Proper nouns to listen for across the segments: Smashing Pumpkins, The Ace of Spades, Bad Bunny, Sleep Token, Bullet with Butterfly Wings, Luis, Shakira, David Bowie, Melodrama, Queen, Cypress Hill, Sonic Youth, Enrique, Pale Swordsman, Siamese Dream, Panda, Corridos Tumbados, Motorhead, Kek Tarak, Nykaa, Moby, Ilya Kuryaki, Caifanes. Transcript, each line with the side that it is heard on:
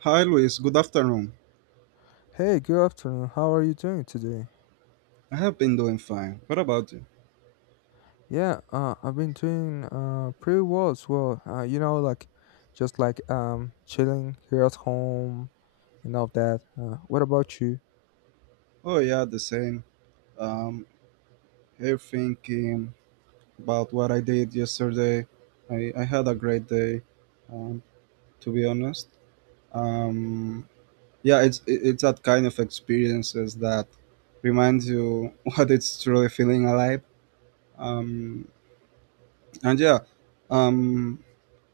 right: Hi, Luis. Good afternoon.
left: Hey, good afternoon. How are you doing today?
right: I have been doing fine. What about you?
left: Yeah, I've been doing pretty well as well. Like just like chilling here at home and all that. What about you?
right: Oh, yeah, the same. Um, Here thinking about what I did yesterday. I had a great day, um, to be honest. Um, yeah, it's that kind of experiences that reminds you what it's truly feeling alive. Um, and yeah, um,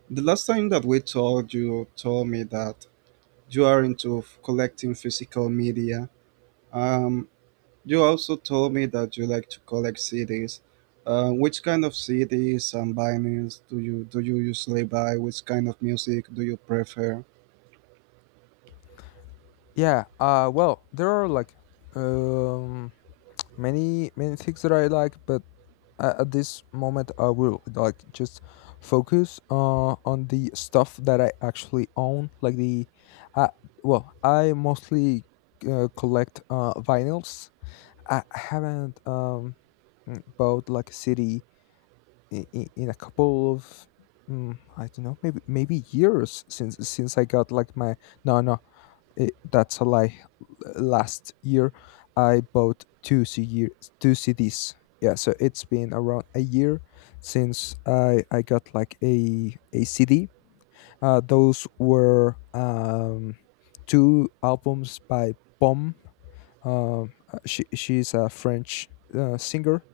right: the last time that we talked, you told me that you are into collecting physical media. Um, You also told me that you like to collect CDs. Which kind of CDs and vinyls do you usually buy? Which kind of music do you prefer?
left: Yeah. Well, there are like um many things that I like, but at this moment I will like just focus on the stuff that I actually own, like the uh well, I mostly collect vinyls. I haven't bought like a city in, in a couple of I don't know, maybe years, since I got like my... No, no, that's a lie. Last year I bought two CDs. Yeah, so it's been around a year since I got like a CD. Those were two albums by Bomb. She's a French singer.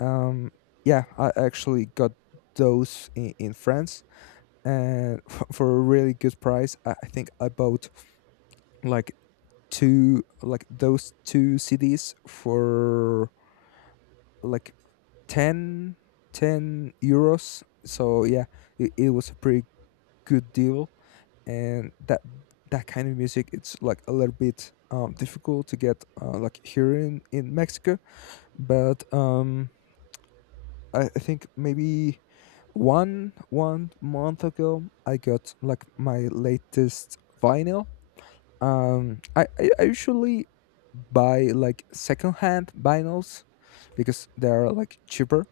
left: Um, yeah, I actually got those in France, and for a really good price. I think I bought like two, like those two CDs for like 10 10 euros. So yeah, it was a pretty good deal, and that kind of music, it's like a little bit difficult to get like here in Mexico. But I think maybe one month ago I got like my latest vinyl. I usually buy like secondhand vinyls, because they are like cheaper,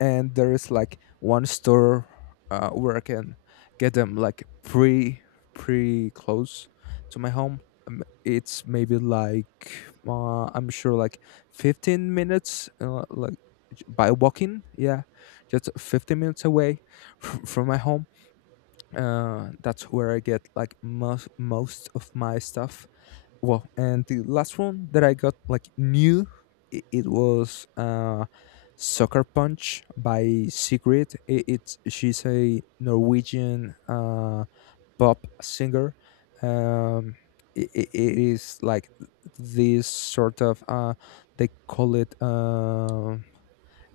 left: and there is like one store where I can get them like pre close to my home. It's maybe like I'm sure like 15 minutes like by walking, yeah, just 15 minutes away from my home. That's where I get like most of my stuff. Well, and the last one that I got like new, it was Soccer Punch by Sigrid. It, it's She's a Norwegian pop singer. um it is like this sort of they call it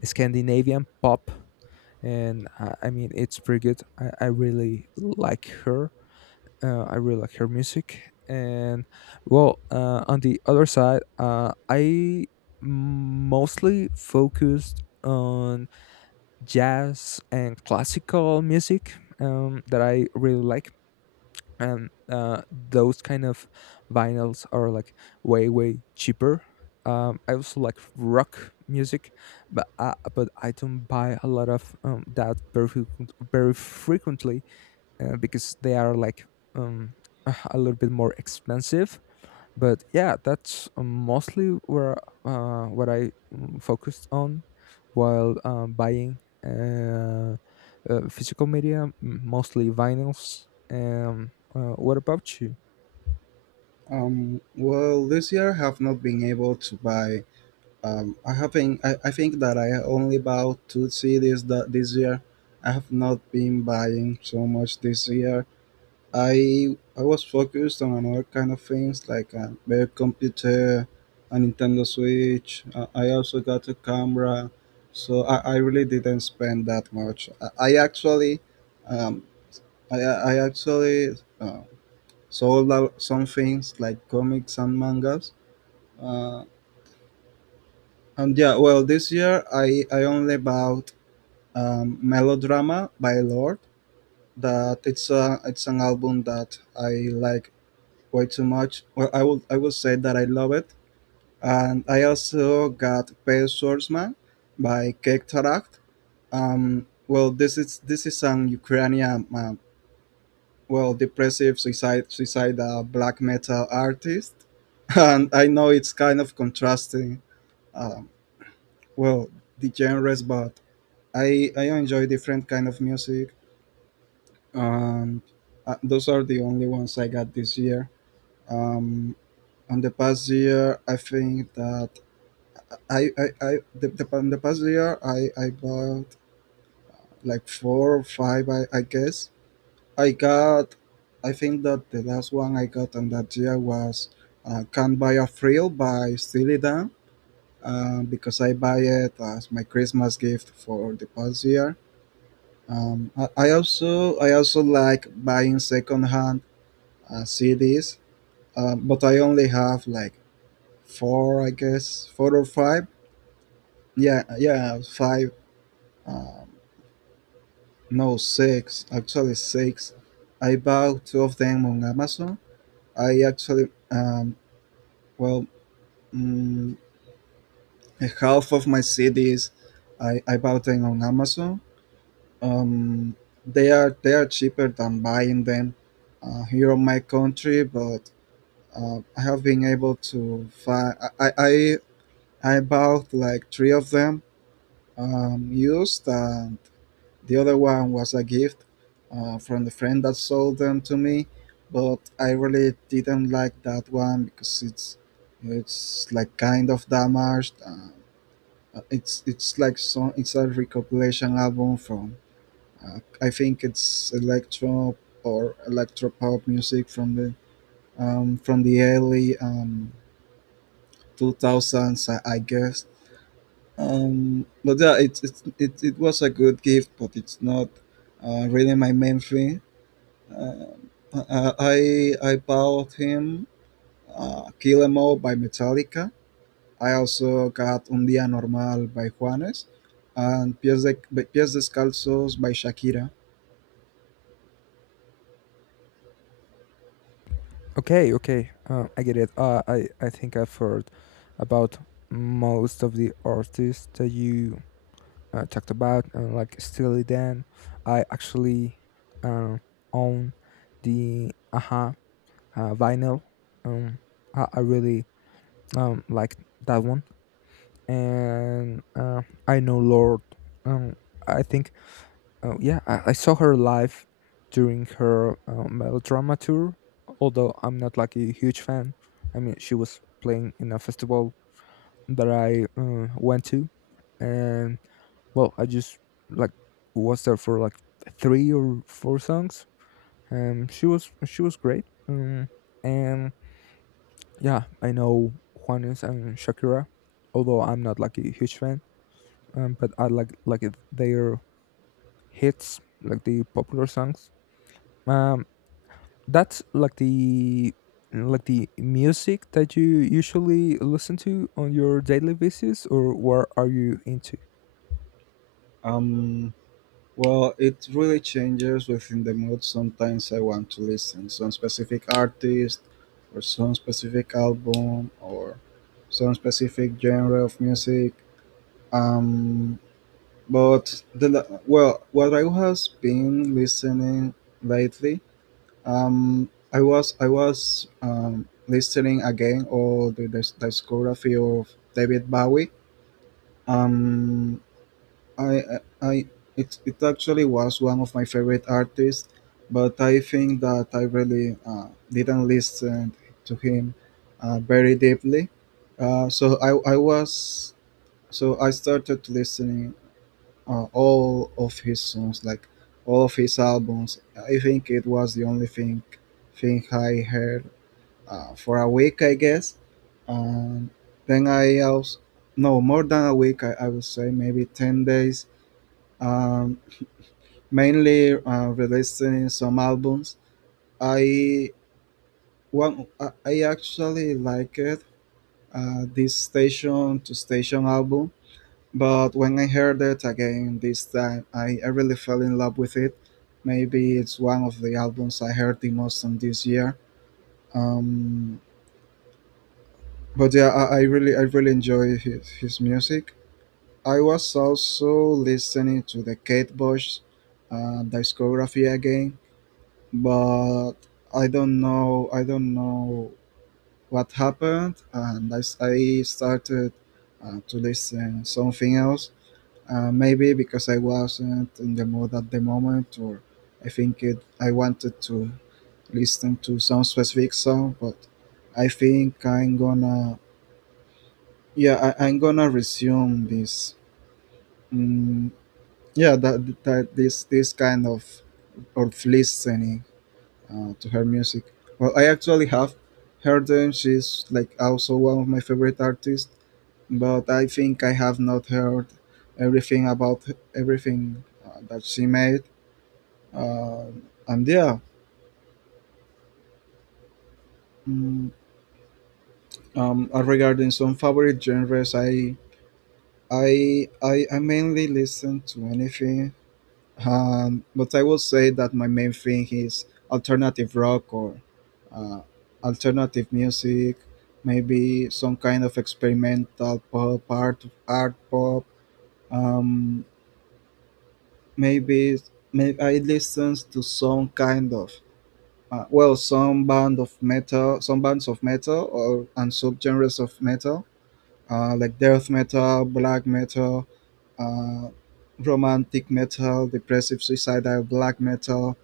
left: Scandinavian pop. And I mean, it's pretty good. I really like her. I really like her music. And well, on the other side, I mostly focused on jazz and classical music, that I really like. And those kind of vinyls are like way, way cheaper. I also like rock music, but but I don't buy a lot of that very frequently, because they are like um, a little bit more expensive. But yeah, that's mostly where, what I focused on while buying uh, physical media, mostly vinyls. What about you?
right: Well, this year I have not been able to buy. I have been. I think that I only bought two CDs that this year. I have not been buying so much this year. I was focused on another kind of things like a better computer, a Nintendo Switch. I also got a camera, so I really didn't spend that much. Um, I actually sold out some things like comics and mangas. Uh, and yeah, well, this year I only bought Melodrama by Lord. That it's a it's an album that I like quite so much. Well, I will say that I love it, and I also got Pale Swordsman by Kek Tarak. Well, this is an Ukrainian well depressive suicide black metal artist, and I know it's kind of contrasting. Um, well, the genres, but I enjoy different kind of music, and those are the only ones I got this year. Um, on the past year, I think that in the past year I bought like four or five I guess I got I think that the last one I got on that year was Can't Buy a Thrill by Steely Dan, because I buy it as my Christmas gift for the past year. I also like buying secondhand CDs, but I only have like four I guess four or five yeah, five. Uh, No, six. Actually, six. I bought two of them on Amazon. I actually, well, mm, half of my CDs, I bought them on Amazon. Um, they are cheaper than buying them here in my country, but I have been able to find. I I bought like three of them used. The other one was a gift from the friend that sold them to me, but I really didn't like that one because it's like kind of damaged. It's like so it's a recompilation album from I think it's electro or electro pop music from the early 2000s, I guess. But yeah, it was a good gift, but it's not really my main thing. I bought him Kill 'Em All by Metallica. I also got Un Día Normal by Juanes and Pies Descalzos by Shakira.
left: Okay, okay, I get it. I think I've heard about most of the artists that you talked about, like Steely Dan. I actually uh, own the Aha vinyl. Um, I really like that one, and I know Lord. Um, I think — yeah, I saw her live during her Melodrama tour. Although I'm not like a huge fan, I mean, she was playing in a festival that I went to, and well, I just like was there for like three or four songs. She was great. And yeah, I know Juanes and Shakira, although I'm not like a huge fan. But I like it, their hits, like the popular songs. Um, that's like the music that you usually listen to on your daily basis, or what are you into?
right: Um, well, it really changes within the mood. Sometimes I want to listen some specific artist, or some specific album, or some specific genre of music. Um, But the la- well, What I was been listening lately, I was listening again all the discography of David Bowie. Um, I I it, it actually was one of my favorite artists, but I think that I really didn't listen to him very deeply. Uh, so I I was so I started listening on all of his songs, like all of his albums. I think it was the only thing I heard for a week, I guess. And then I also no more than a week. I would say maybe 10 days. Um, Mainly releasing some albums. I one I actually liked this station to station album. But when I heard it again this time, I really fell in love with it. Maybe it's one of the albums I heard the most on this year. Um, but yeah, I really enjoy his music. I was also listening to the Kate Bush discography again, but I don't know what happened, and I started to listen something else. Maybe because I wasn't in the mood at the moment, or I think I wanted to listen to some specific song, but I think I'm gonna, I'm gonna resume this, mm, yeah, that this this kind of listening to her music. Well, I actually have heard them. She's like also one of my favorite artists, but I think I have not heard everything about everything that she made. And yeah, mm, regarding some favorite genres, I mainly listen to anything. But I will say that my main thing is alternative rock or uh, alternative music, maybe some kind of experimental pop, art pop. Um, maybe, maybe I listen to some kind of well, some bands of metal, or and subgenres of metal, like death metal, black metal, uh, romantic metal, depressive suicidal black metal,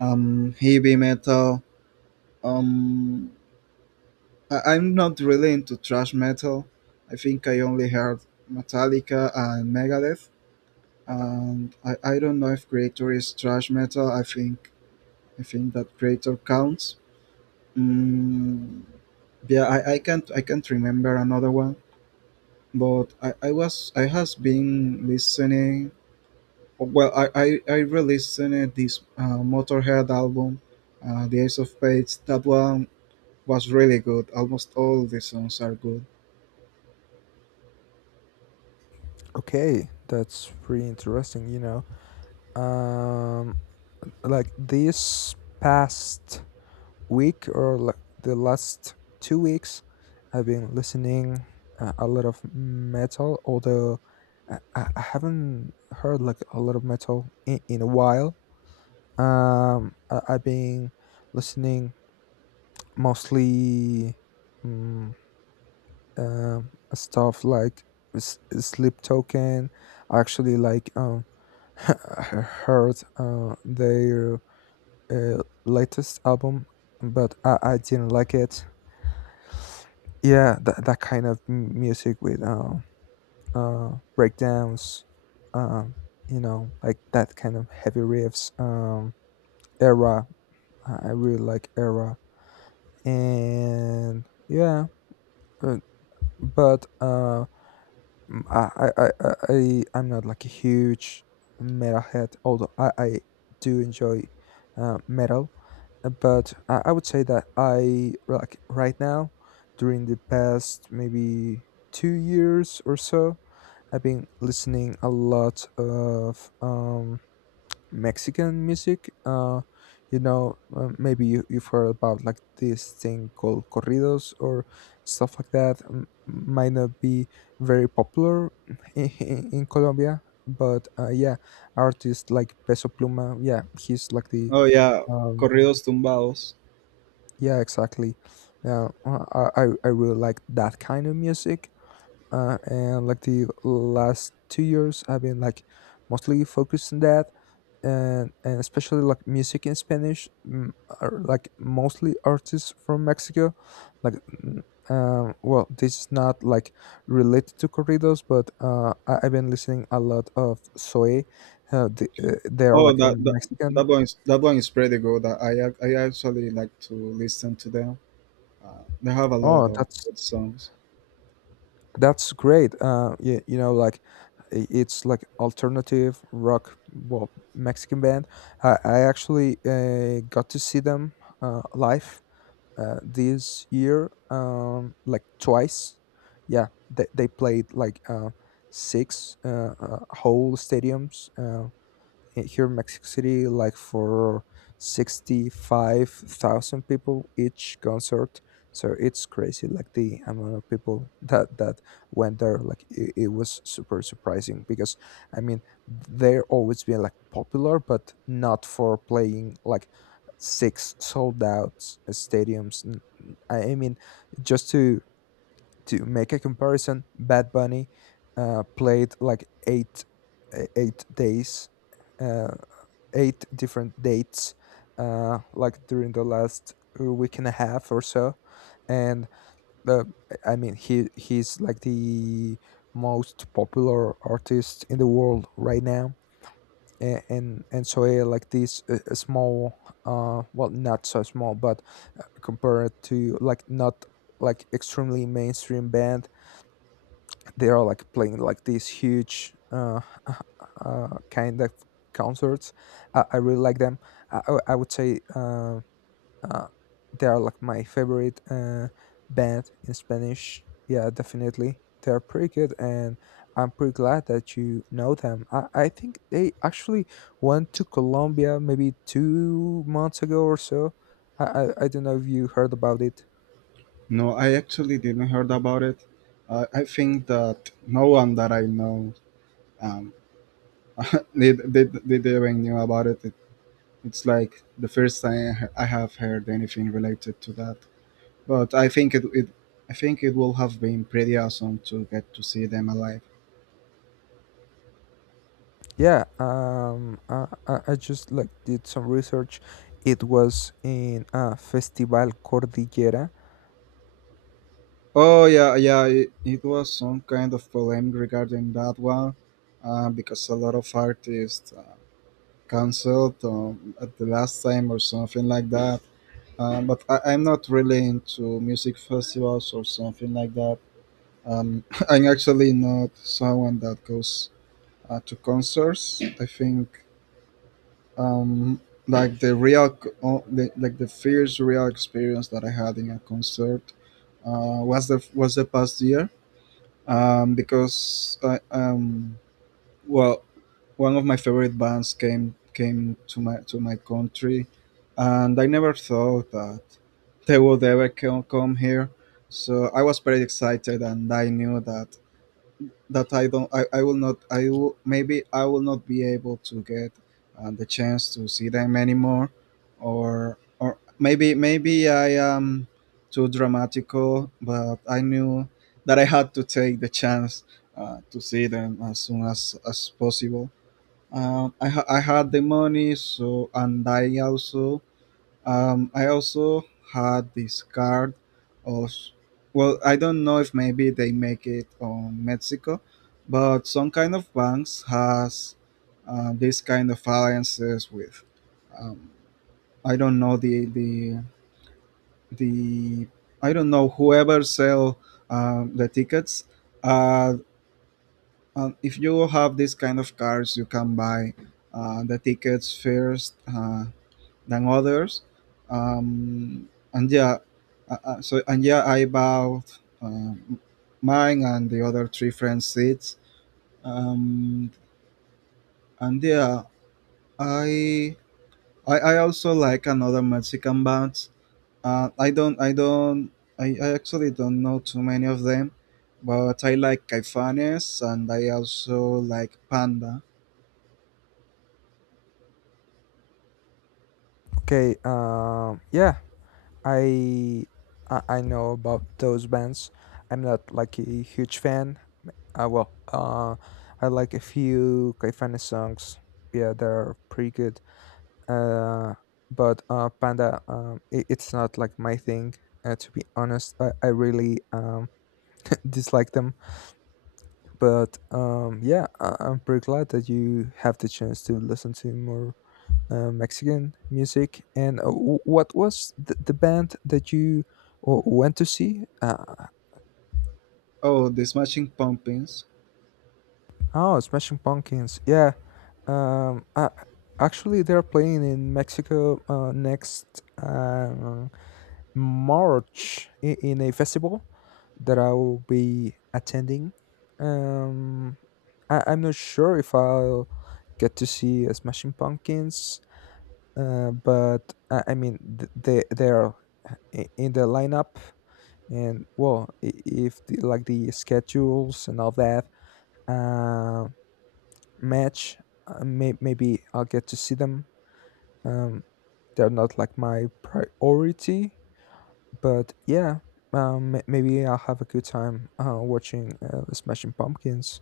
right: heavy metal. Um, I'm not really into thrash metal. I think I only heard Metallica and Megadeth, and I don't know if Creator is thrash metal. I think that Creator counts. Mm, yeah, I can't remember another one, but I has been listening. Well, I re-listened this Motorhead album, The Ace of Spades. That one was really good. Almost all the songs are good.
left: Okay, that's pretty interesting. Um like this past week, or the last 2 weeks, I've been listening a lot of metal, although I haven't heard like a lot of metal in a while. I've been listening mostly um, stuff like Sleep Token. I actually like heard their latest album, but I didn't like it. Yeah, that kind of music with uh breakdowns. um you know, like that kind of heavy riffs, era. I really like era. And yeah, but, but Mm, I'm not like a huge metal head, although I do enjoy metal. But I would say that I, like, right now, during the past maybe 2 years or so, I've been listening a lot of Mexican music. Maybe you've heard about like this thing called corridos or stuff like that. Might not be very popular in, in Colombia, but yeah, artists like Peso Pluma. Yeah, he's like the
right: Oh yeah,
left: um,
right: Corridos Tumbados.
left: yeah, exactly. Yeah, I really like that kind of music. And like the last 2 years, I've been like mostly focused on that, and especially like music in Spanish, are like mostly artists from Mexico. Like, mm, well, this is not like related to corridos, but I've been listening a lot of Zoe. They are
right: Oh
left: like a
right: that that,
left: Mexican...
right: that one is pretty good. I actually like to listen to them. They have a lot
left: Oh,
right: of good songs.
left: that's great. Like it's like alternative rock, well, Mexican band. I actually got to see them live this year, like twice. Yeah, they played like six whole stadiums here in Mexico City, like for 65,000 people each concert. So it's crazy, like the amount of people that went there. Like it was super surprising, because I mean, they're always been like popular, but not for playing like six sold out stadiums. I mean, just to make a comparison, Bad Bunny played like 8 days. Uh, Eight different dates, like during the last week and a half or so. And uh, I mean, he's like the most popular artist in the world right now. And so yeah, like this small — well, not so small, but compared to like not like extremely mainstream band, they are like playing like these huge kind of concerts. I really like them. I would say uh, they are like my favorite band in Spanish. Yeah, definitely. They are pretty good, and I'm pretty glad that you know them. I think they actually went to Colombia maybe 2 months ago or so. I don't know if you heard about it.
right: No, I actually didn't heard about it. I think that no one that I know, um, even knew about it. It's like the first time I have heard anything related to that. But I think it I think it will have been pretty awesome to get to see them alive.
left: Yeah, I just like did some research. It was in Festival Cordillera.
right: Oh yeah, yeah. It was some kind of problem regarding that one, because a lot of artists canceled at the last time or something like that. But I'm not really into music festivals or something like that. I'm actually not someone that goes to concerts. I think um, like the like the first real experience that I had in a concert was the past year because I well one of my favorite bands came to my country, and I never thought that they would ever come here. So I was pretty excited, and I knew that that I don't, I will not, I will, maybe I will not be able to get the chance to see them anymore, or maybe I am too dramatical, but I knew that I had to take the chance to see them as soon as possible. I had the money, so and I also had this card of, well, I don't know if maybe they make it on Mexico, but some kind of banks has this kind of alliances with, um, I don't know the I don't know whoever sell the tickets. Uh, if you have this kind of cards, you can buy the tickets first. Than others. Um, and yeah, so and Yeah, I bought mine and the other three friends' seats. Um, and yeah, I, I also like another Mexican bands. Uh, I don't I don't I actually don't know too many of them, but I like Caifanes and I also like Panda.
left: Okay, yeah, I, I know about those bands. I'm not like a huge fan. Well, I like a few Kaifana songs. Yeah, they're pretty good. Uh, but Panda, it's not like my thing. To be honest, I really dislike them. But yeah, I'm pretty glad that you have the chance to listen to more Mexican music. And what was the band that you went to see?
right: Oh, the Smashing Pumpkins.
left: Oh, Smashing Pumpkins. Yeah. Um, uh, Actually, they're playing in Mexico next um, March in a festival that I will be attending. Um, I'm not sure if I'll get to see Smashing Pumpkins, but I mean they are in the lineup, and well, if like the schedules and all that uh, match, maybe I'll get to see them. um, they're not like my priority, but yeah, maybe I'll have a good time watching Smashing Pumpkins.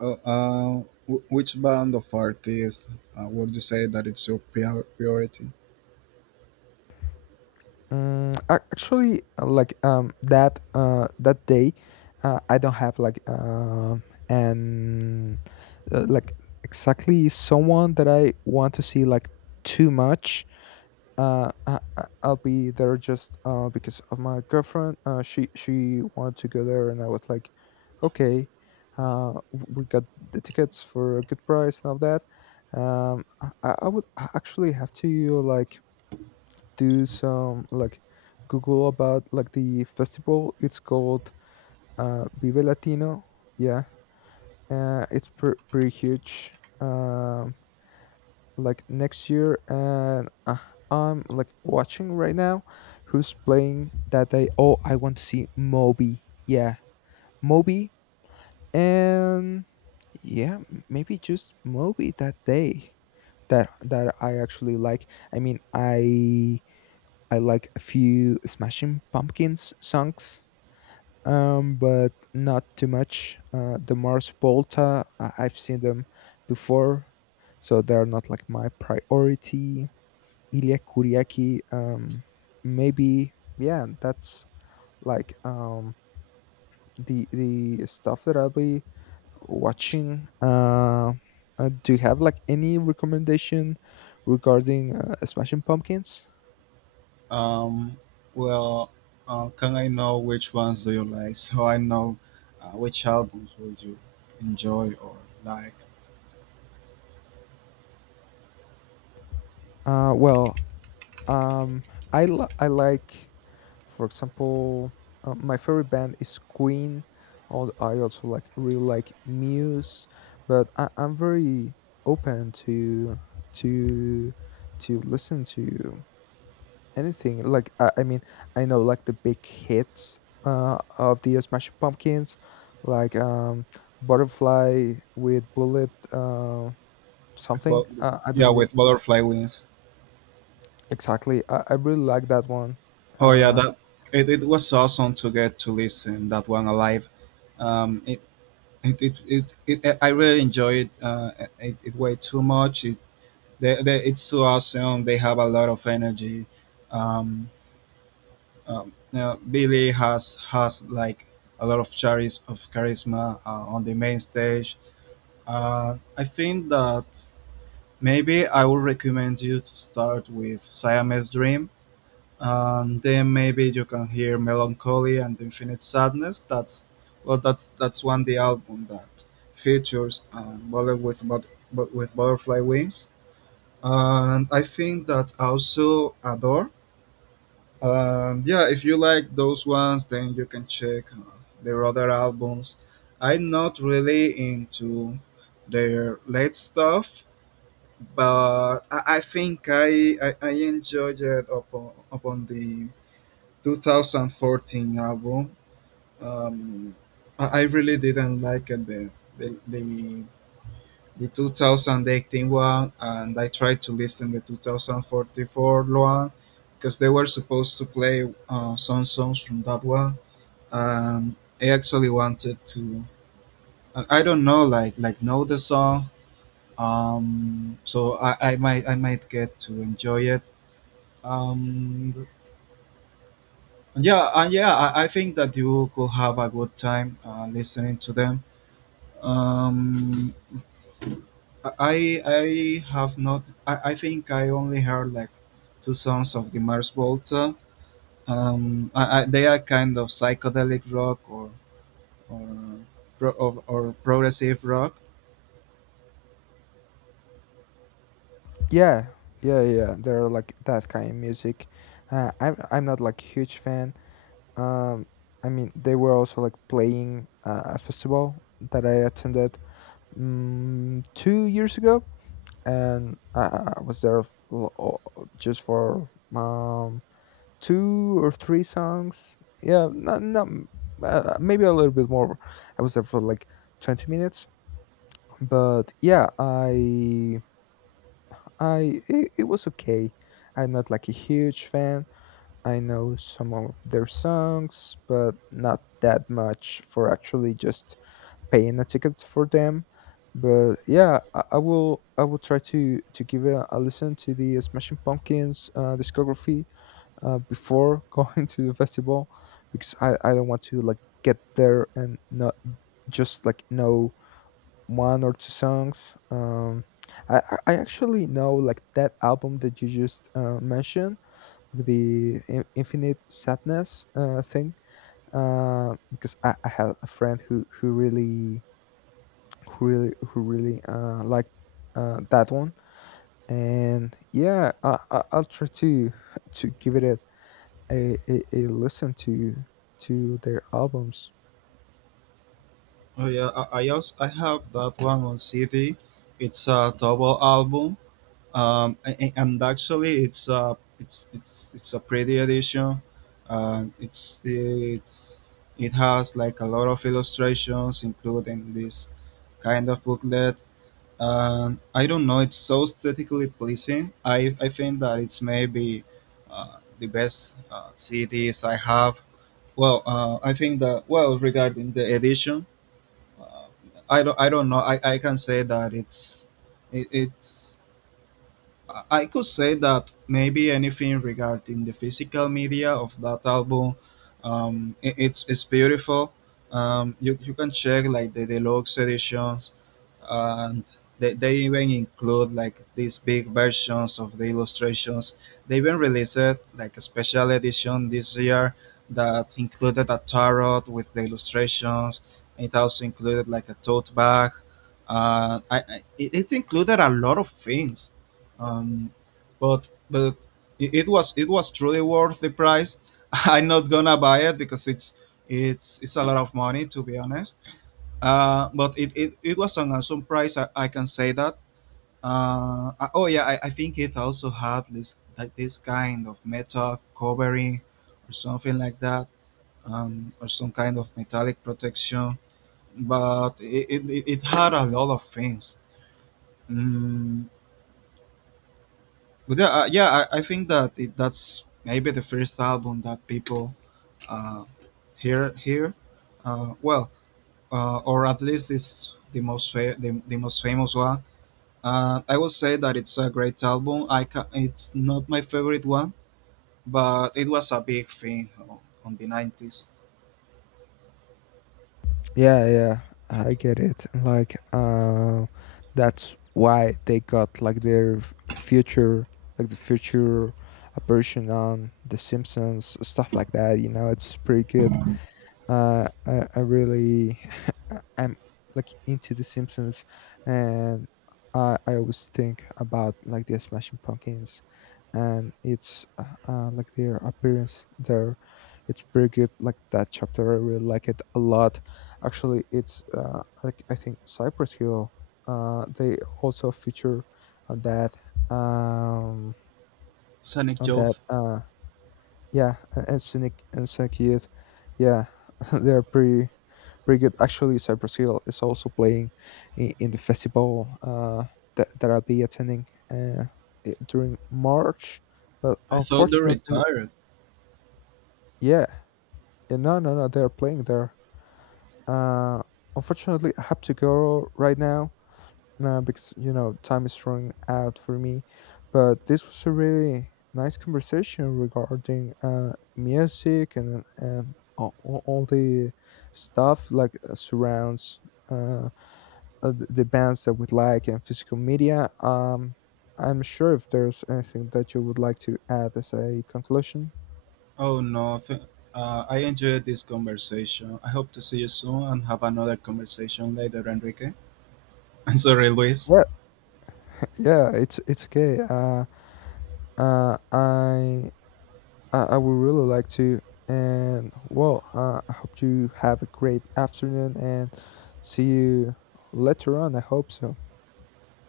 right: Oh, uh, which band of artists would you say that it's your priority?
left: Mm, actually, like that that day, I don't have like an like exactly someone that I want to see like too much. I'll be there just because of my girlfriend. She wanted to go there, and I was like, okay, we got the tickets for a good price and all that. I would actually have to like do some like Google about like the festival. It's called Vive Latino. Yeah, it's pretty huge. Um, like next year. And I'm like watching right now who's playing that day. Oh, I want to see Moby. Yeah, Moby. And yeah, maybe just Moby that day. That that I actually like. I mean, I like a few Smashing Pumpkins songs, but not too much. The Mars Volta — I've seen them before, so they're not like my priority. Ilya Kuryaki. Maybe — yeah, that's like the stuff that I'll be watching. Do you have like any recommendation regarding Smashing Pumpkins?
right: Um, well, can I know which ones do you like so I know which albums would you enjoy or like?
left: Well, um, I like, for example, my favorite band is Queen. I also like — really like Muse, but I'm very open to to listen to anything. Like I mean, I know like the big hits of the Smashing Pumpkins, like Butterfly with Bullet,
right: With
left: something.
right: bu-
left: I
right: yeah,
left: don't re-
right: with Butterfly Wings.
left: Exactly. I really like that one.
right: Oh yeah,
left: Uh,
right: that it was awesome to get to listen that one alive. Um, it, it I really enjoyed it, it way too much. They, it's so awesome. They have a lot of energy. Um, you know, Billy has like a lot of charisma on the main stage. I think that maybe I would recommend you to start with Siamese Dream. Then maybe you can hear Melancholy and Infinite Sadness. That's one the album that features Bullet with with butterfly wings, and I think that also adore. Yeah, if you like those ones, then you can check their other albums. I'm not really into their late stuff, but I think I enjoyed it upon the 2014 album. Um, I really didn't like it the, the the 2018 one, and I tried to listen the 2044 one because they were supposed to play some songs from that one. And I actually wanted to I don't know, like know the song. So I might get to enjoy it. um yeah, I think that you could have a good time listening to them. Um I I have not. I think I only heard like two songs of the Mars Volta. They are kind of psychedelic rock or, or progressive rock.
left: Yeah, yeah, yeah. They're like that kind of music. I'm not like huge fan. Um, I mean, they were also like playing a festival that I attended 2 years ago, and I was there l- o- just for two or three songs. Yeah, not maybe a little bit more. I was there for like 20 minutes, but yeah, I it was okay. I'm not like a huge fan. I know some of their songs, but not that much for actually just paying a ticket for them. But yeah, I will try to give a listen to the Smashing Pumpkins discography before going to the festival, because I don't want to like get there and not just like know one or two songs. I actually know like that album that you just mentioned, like the Infinite Sadness thing. Because I had a friend who really liked that one, and yeah, I'll try to give it a listen to their albums.
right: Oh yeah, I also I have that one on CD. It's a double album. And actually, it's a pretty edition. It has like a lot of illustrations, including this kind of booklet, and I don't know. It's so aesthetically pleasing. I think that it's maybe the best CDs I have. Well, I think that, well, regarding the edition, uh, I don't know. I can say that it's it, it's I could say that maybe anything regarding the physical media of that album, it's beautiful. You you can check like the deluxe editions, and they even include like these big versions of the illustrations. They even released like a special edition this year that included a tarot with the illustrations. It also included like a tote bag. It it included a lot of things, um, but it was truly worth the price. I'm not gonna buy it because it's a lot of money, to be honest. But it was an awesome price. I can say that. Oh yeah, I think it also had this, like, this kind of metal covering or something like that, or some kind of metallic protection. But it it had a lot of things. Mm, But yeah, I think that that's maybe the first album that people uh, hear here. Uh, well, or at least it's the most the most famous one. I would say that it's a great album. It's not my favorite one, but it was a big thing on the 90s.
left: Yeah, yeah, I get it. Like, that's why they got like their future, like the future version on The Simpsons, stuff like that. You know, it's pretty good. I really I'm like into The Simpsons, and I always think about like the Smashing Pumpkins, and it's like their appearance there. It's pretty good. Like that chapter, I really like it a lot. Actually, it's like — I think Cypress Hill. They also feature on that. Um,
right: Sonic
left: on that.
right: Youth.
left: Yeah, and Sonic Youth. Yeah, they're pretty good. Actually, so Hill is also playing in the festival that I'll be attending during March. But
right: I thought they
left: unfortunately —
right: retired.
left: yeah, yeah, no, no, no, they're playing there. Uh, Unfortunately, I have to go right now because, you know, time is running out for me. But this was a really nice conversation regarding music, and all the stuff like surrounds. Uh, the bands that would like, and physical media. I'm sure if there's anything that you would like to add as a conclusion.
right: Oh no. th- I enjoyed this conversation. I hope to see you soon and have another conversation later, Enrique. I'm sorry, Luis.
left: Yeah, yeah, it's okay. Uh, I I would really like to, and well, I hope you have a great afternoon and see you later on. I hope so.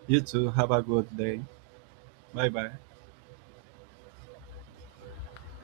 right: You too, have a good day. Bye bye.